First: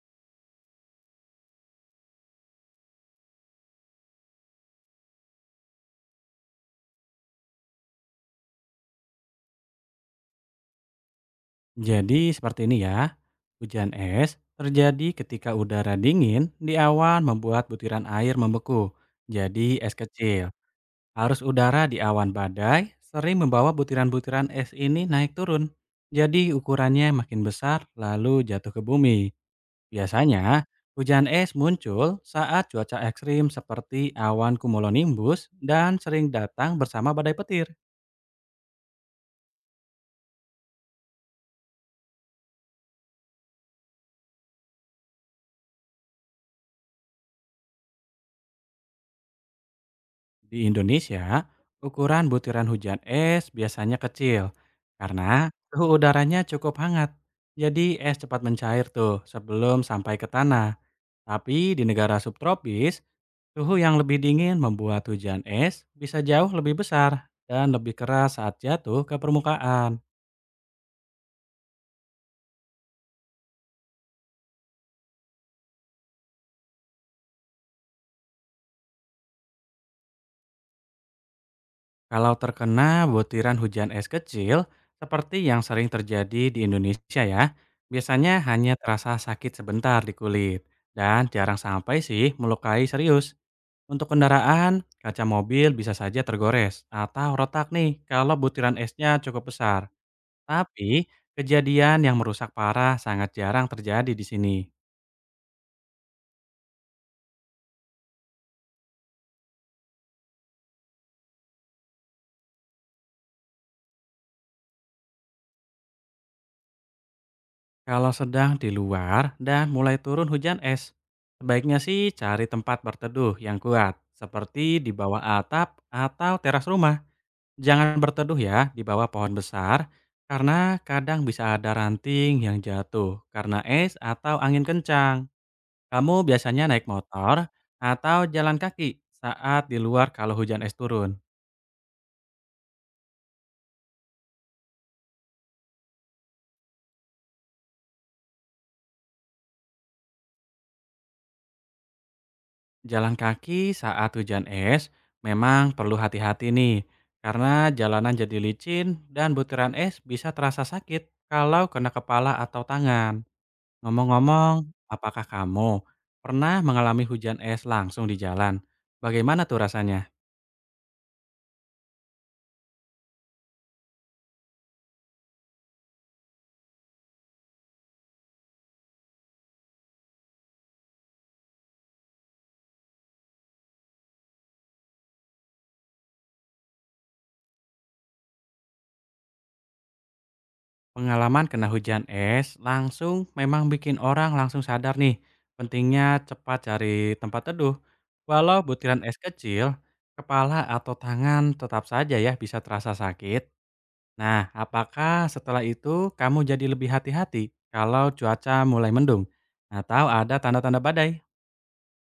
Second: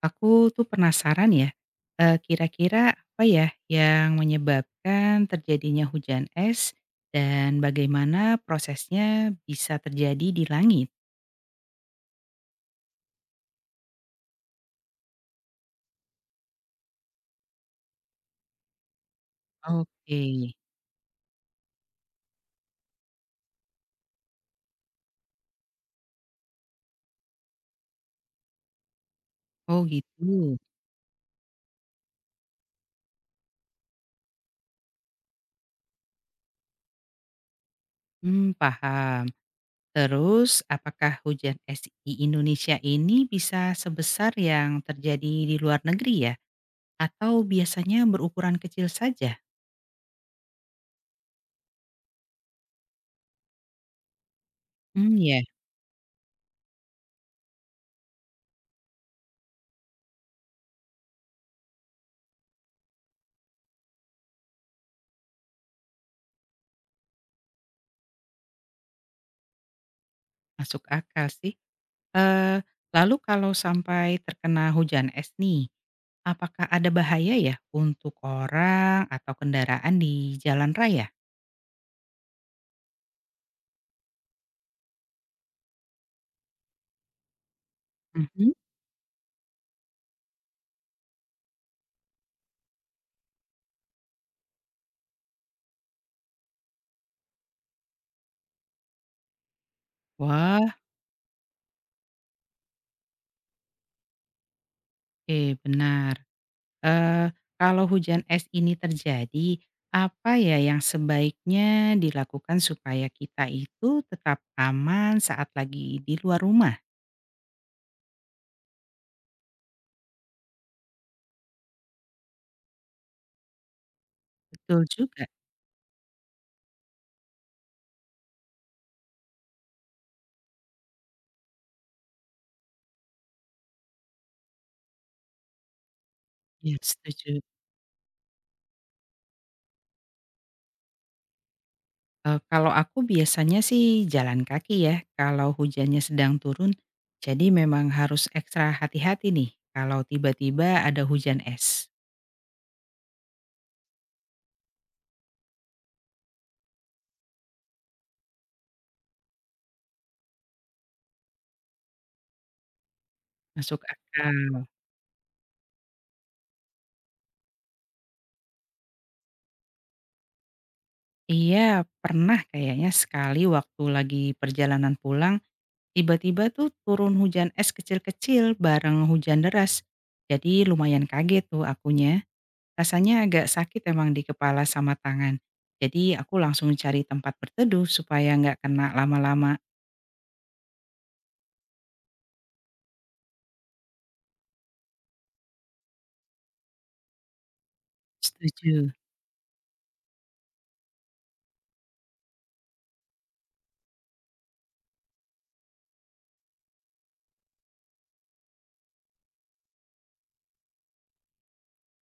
Aku tuh penasaran ya, kira-kira apa ya yang menyebabkan terjadinya hujan es dan bagaimana prosesnya bisa terjadi di langit? Jadi seperti ini ya, hujan es terjadi ketika udara dingin di awan membuat butiran air membeku. Jadi es Oke. kecil. Arus udara di awan badai sering membawa butiran-butiran es ini naik turun. Jadi ukurannya makin besar lalu jatuh ke bumi. Oh gitu. Biasanya hujan es muncul saat cuaca ekstrim seperti awan cumulonimbus dan sering datang bersama badai petir. Mmm, paham. Terus apakah hujan es di Indonesia ini bisa sebesar yang terjadi di luar negeri ya? Atau biasanya berukuran kecil saja? Di Indonesia, ukuran butiran hujan es biasanya kecil Hmm, ya, karena suhu udaranya cukup hangat. Jadi es cepat mencair tuh sebelum sampai ke tanah. Tapi di negara subtropis, suhu yang lebih dingin membuat hujan es bisa jauh lebih besar dan lebih keras saat jatuh ke permukaan. masuk akal sih. Eee, Lalu kalau sampai terkena hujan es nih, apakah ada bahaya ya untuk orang atau kendaraan di jalan raya? Kalau terkena butiran hujan es kecil, seperti yang sering terjadi di Indonesia ya, biasanya Mhm. hanya terasa sakit sebentar di kulit, dan jarang sampai sih melukai serius. Untuk kendaraan, kaca mobil bisa saja tergores atau retak nih kalau butiran esnya cukup besar. Wah, Tapi, kejadian yang merusak parah sangat jarang terjadi di sini. oke, benar. Eee, Kalau hujan es ini terjadi, apa ya yang sebaiknya dilakukan supaya kita itu tetap aman saat lagi di luar rumah? Kalau sedang di luar dan mulai turun hujan es, sebaiknya sih cari tempat berteduh yang kuat, seperti Betul di bawah juga, atap atau teras rumah. Jangan berteduh ya di bawah pohon besar, karena kadang bisa ada ranting yang jatuh karena es atau angin kencang. Kamu biasanya iya naik setuju. motor atau jalan kaki saat di luar kalau hujan es turun. Kalau aku biasanya sih jalan kaki ya kalau hujannya sedang turun, jadi memang harus ekstra hati-hati nih kalau tiba-tiba ada hujan es. Jalan kaki saat hujan es memang perlu hati-hati nih, karena jalanan jadi licin dan butiran es bisa terasa sakit kalau kena kepala atau tangan. Masuk akal. Ngomong-ngomong, apakah kamu pernah mengalami hujan es langsung di jalan? Bagaimana tuh rasanya? Iya, pernah kayaknya sekali waktu lagi perjalanan pulang, tiba-tiba tuh turun hujan es kecil-kecil bareng hujan deras. Jadi lumayan kaget tuh akunya. Rasanya agak sakit emang di kepala sama tangan. Jadi aku langsung cari tempat berteduh supaya nggak kena lama-lama. Pengalaman kena hujan es langsung memang bikin orang langsung sadar nih, pentingnya cepat cari tempat teduh. Walau Setuju. butiran es kecil, kepala atau tangan tetap saja ya bisa terasa sakit. Nah, apakah setelah itu kamu jadi lebih hati-hati kalau cuaca mulai mendung atau ada tanda-tanda badai?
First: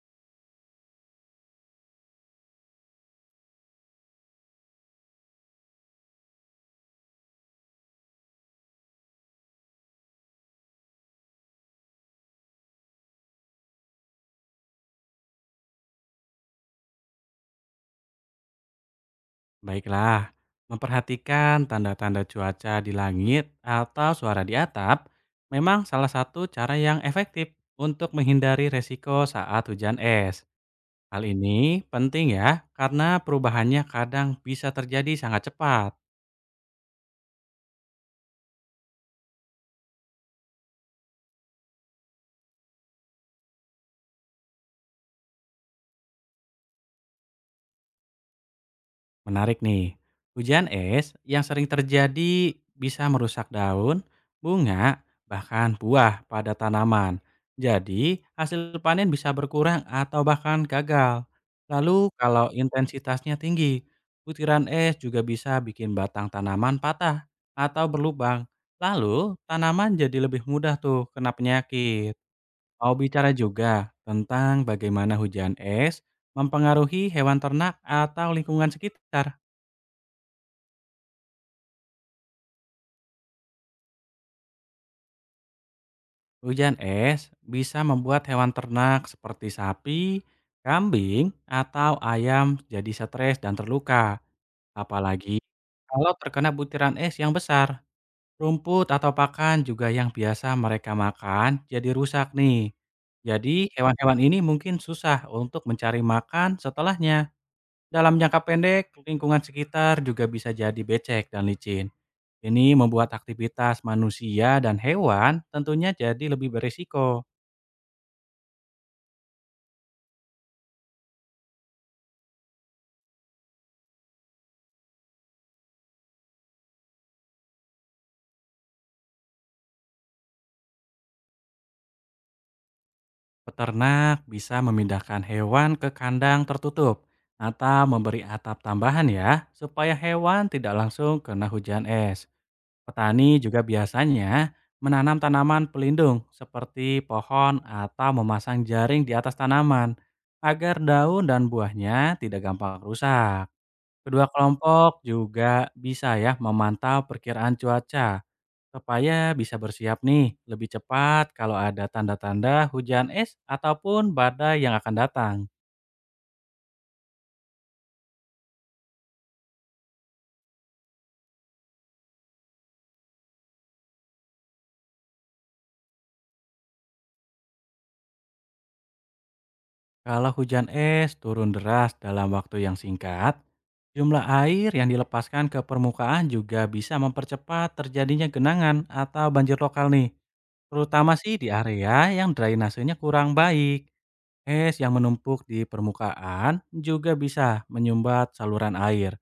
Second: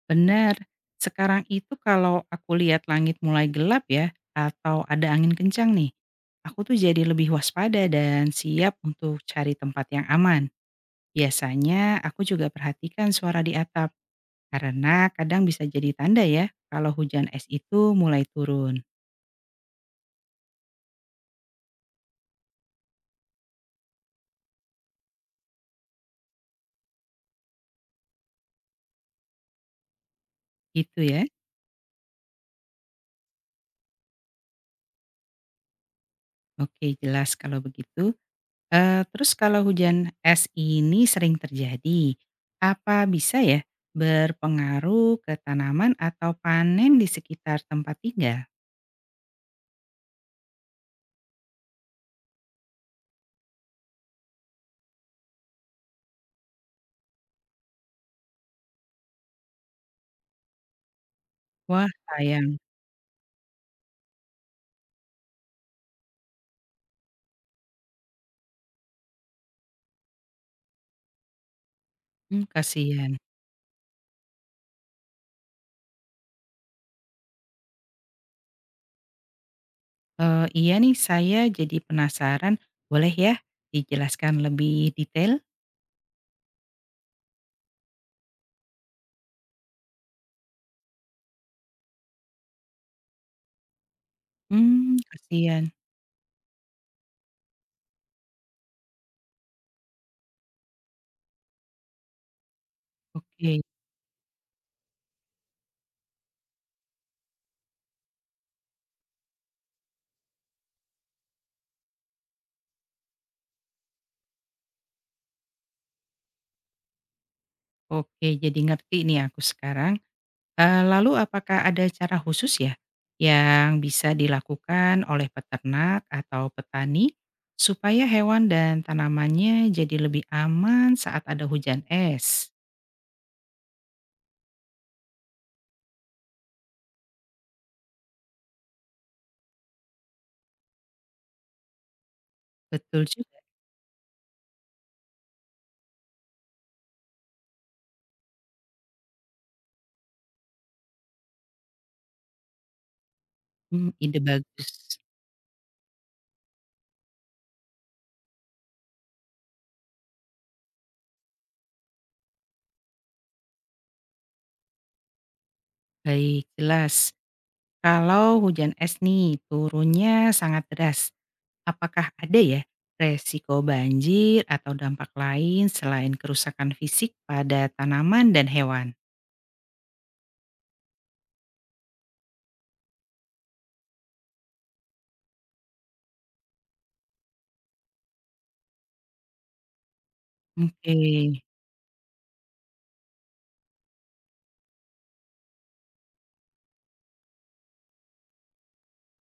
Benar. Sekarang itu kalau aku lihat langit mulai gelap ya, atau ada angin kencang nih, aku tuh jadi lebih waspada dan siap untuk cari tempat yang aman. Biasanya aku juga perhatikan suara di atap, karena kadang bisa jadi tanda ya kalau hujan es itu mulai turun. Baiklah, memperhatikan tanda-tanda cuaca di langit atau suara di atap memang salah satu cara yang efektif untuk menghindari resiko saat hujan es. Gitu Hal ya. ini penting ya, karena perubahannya kadang bisa terjadi sangat cepat. Oke, jelas kalau begitu. Terus kalau hujan es ini sering terjadi, apa bisa ya berpengaruh ke tanaman atau panen di sekitar tempat tinggal? Menarik nih. Hujan es yang sering terjadi bisa merusak daun, bunga, bahkan buah pada tanaman. Jadi, hasil panen bisa berkurang atau bahkan gagal. Wah, Lalu, sayang. kalau intensitasnya tinggi, butiran es juga bisa bikin batang tanaman patah atau berlubang. Lalu, tanaman jadi lebih mudah tuh kena penyakit. Mmm, Mau kasihan. bicara juga tentang bagaimana hujan es mempengaruhi hewan ternak atau lingkungan sekitar. Iya nih, saya jadi penasaran, boleh ya dijelaskan lebih detail? Hujan es bisa membuat hewan ternak seperti sapi, kambing, atau ayam jadi stres dan terluka. Hmm, Apalagi kasihan. kalau terkena butiran es yang besar, rumput atau pakan juga yang biasa mereka makan jadi rusak nih. Oke Jadi hewan-hewan ini mungkin susah untuk mencari makan setelahnya. Dalam jangka pendek, lingkungan sekitar juga bisa jadi becek dan licin. Ini membuat aktivitas manusia dan hewan tentunya jadi lebih berisiko. oke jadi ngerti nih aku sekarang. Lalu apakah ada cara khusus ya, yang bisa dilakukan oleh peternak atau petani supaya hewan dan tanamannya jadi lebih aman saat ada hujan es? Peternak bisa memindahkan hewan ke kandang tertutup atau memberi atap tambahan ya, supaya hewan tidak langsung kena hujan es. Betul juga. Petani juga biasanya menanam tanaman pelindung seperti pohon atau memasang jaring di atas tanaman agar daun dan buahnya tidak gampang rusak. Mmm, ide Kedua bagus. kelompok juga bisa ya memantau perkiraan cuaca supaya bisa bersiap nih lebih cepat kalau ada tanda-tanda hujan es ataupun badai yang akan datang. Baik, jelas. Kalau hujan es nih turunnya sangat deras, apakah ada ya resiko banjir atau dampak lain selain kerusakan fisik pada tanaman dan hewan? Kalau hujan es turun deras dalam waktu yang singkat, jumlah air yang dilepaskan ke permukaan juga bisa mempercepat terjadinya genangan atau banjir lokal nih, Oke. terutama sih di area yang drainasenya kurang baik. Es yang menumpuk di permukaan juga bisa menyumbat saluran air.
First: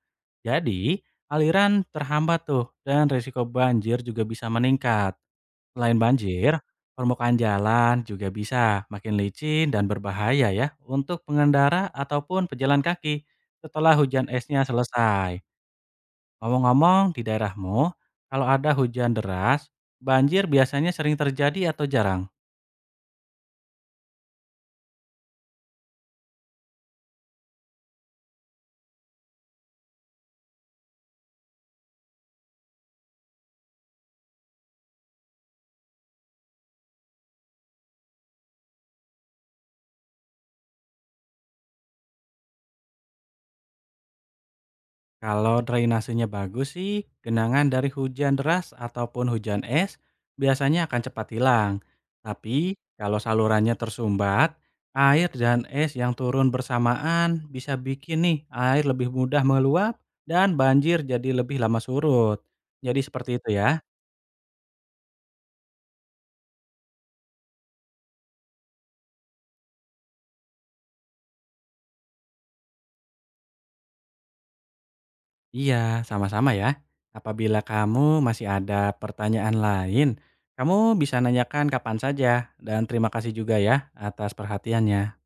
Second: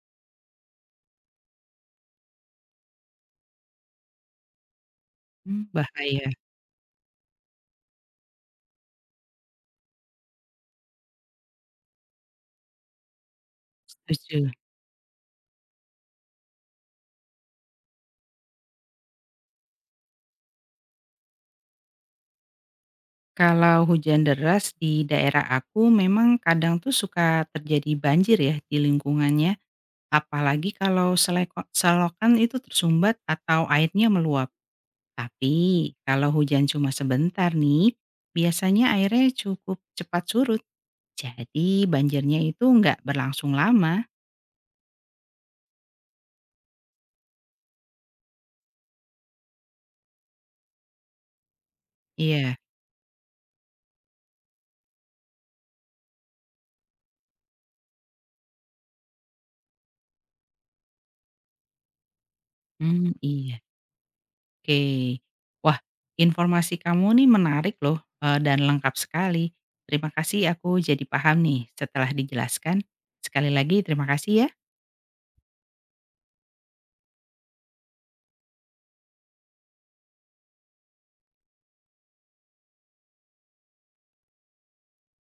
Jadi, aliran terhambat tuh dan risiko banjir juga bisa meningkat. Mmm, Selain bahaya. banjir, permukaan jalan juga bisa makin licin dan berbahaya ya untuk pengendara ataupun pejalan kaki setelah hujan Setuju. esnya selesai. Ngomong-ngomong, di daerahmu, kalau ada hujan deras, banjir biasanya sering terjadi atau jarang? Kalau hujan deras di daerah aku memang kadang tuh suka terjadi banjir ya di lingkungannya, apalagi kalau selokan itu tersumbat atau airnya meluap. Tapi kalau hujan cuma sebentar nih, biasanya airnya cukup cepat surut, jadi banjirnya itu nggak berlangsung lama. Kalau drainasenya bagus sih, genangan dari hujan deras ataupun hujan es biasanya akan cepat hilang. Iya. Tapi kalau salurannya tersumbat, air dan es yang turun bersamaan bisa bikin nih air lebih mudah meluap dan banjir jadi lebih lama surut. Jadi Mmm, seperti itu iya. ya. Oke. Wah, informasi kamu nih menarik loh, dan lengkap sekali. Terima kasih, aku jadi paham nih setelah dijelaskan. Sekali lagi terima kasih ya. Iya, sama-sama ya. Apabila kamu masih ada pertanyaan lain, kamu bisa nanyakan kapan saja. Dan terima kasih juga ya atas perhatiannya.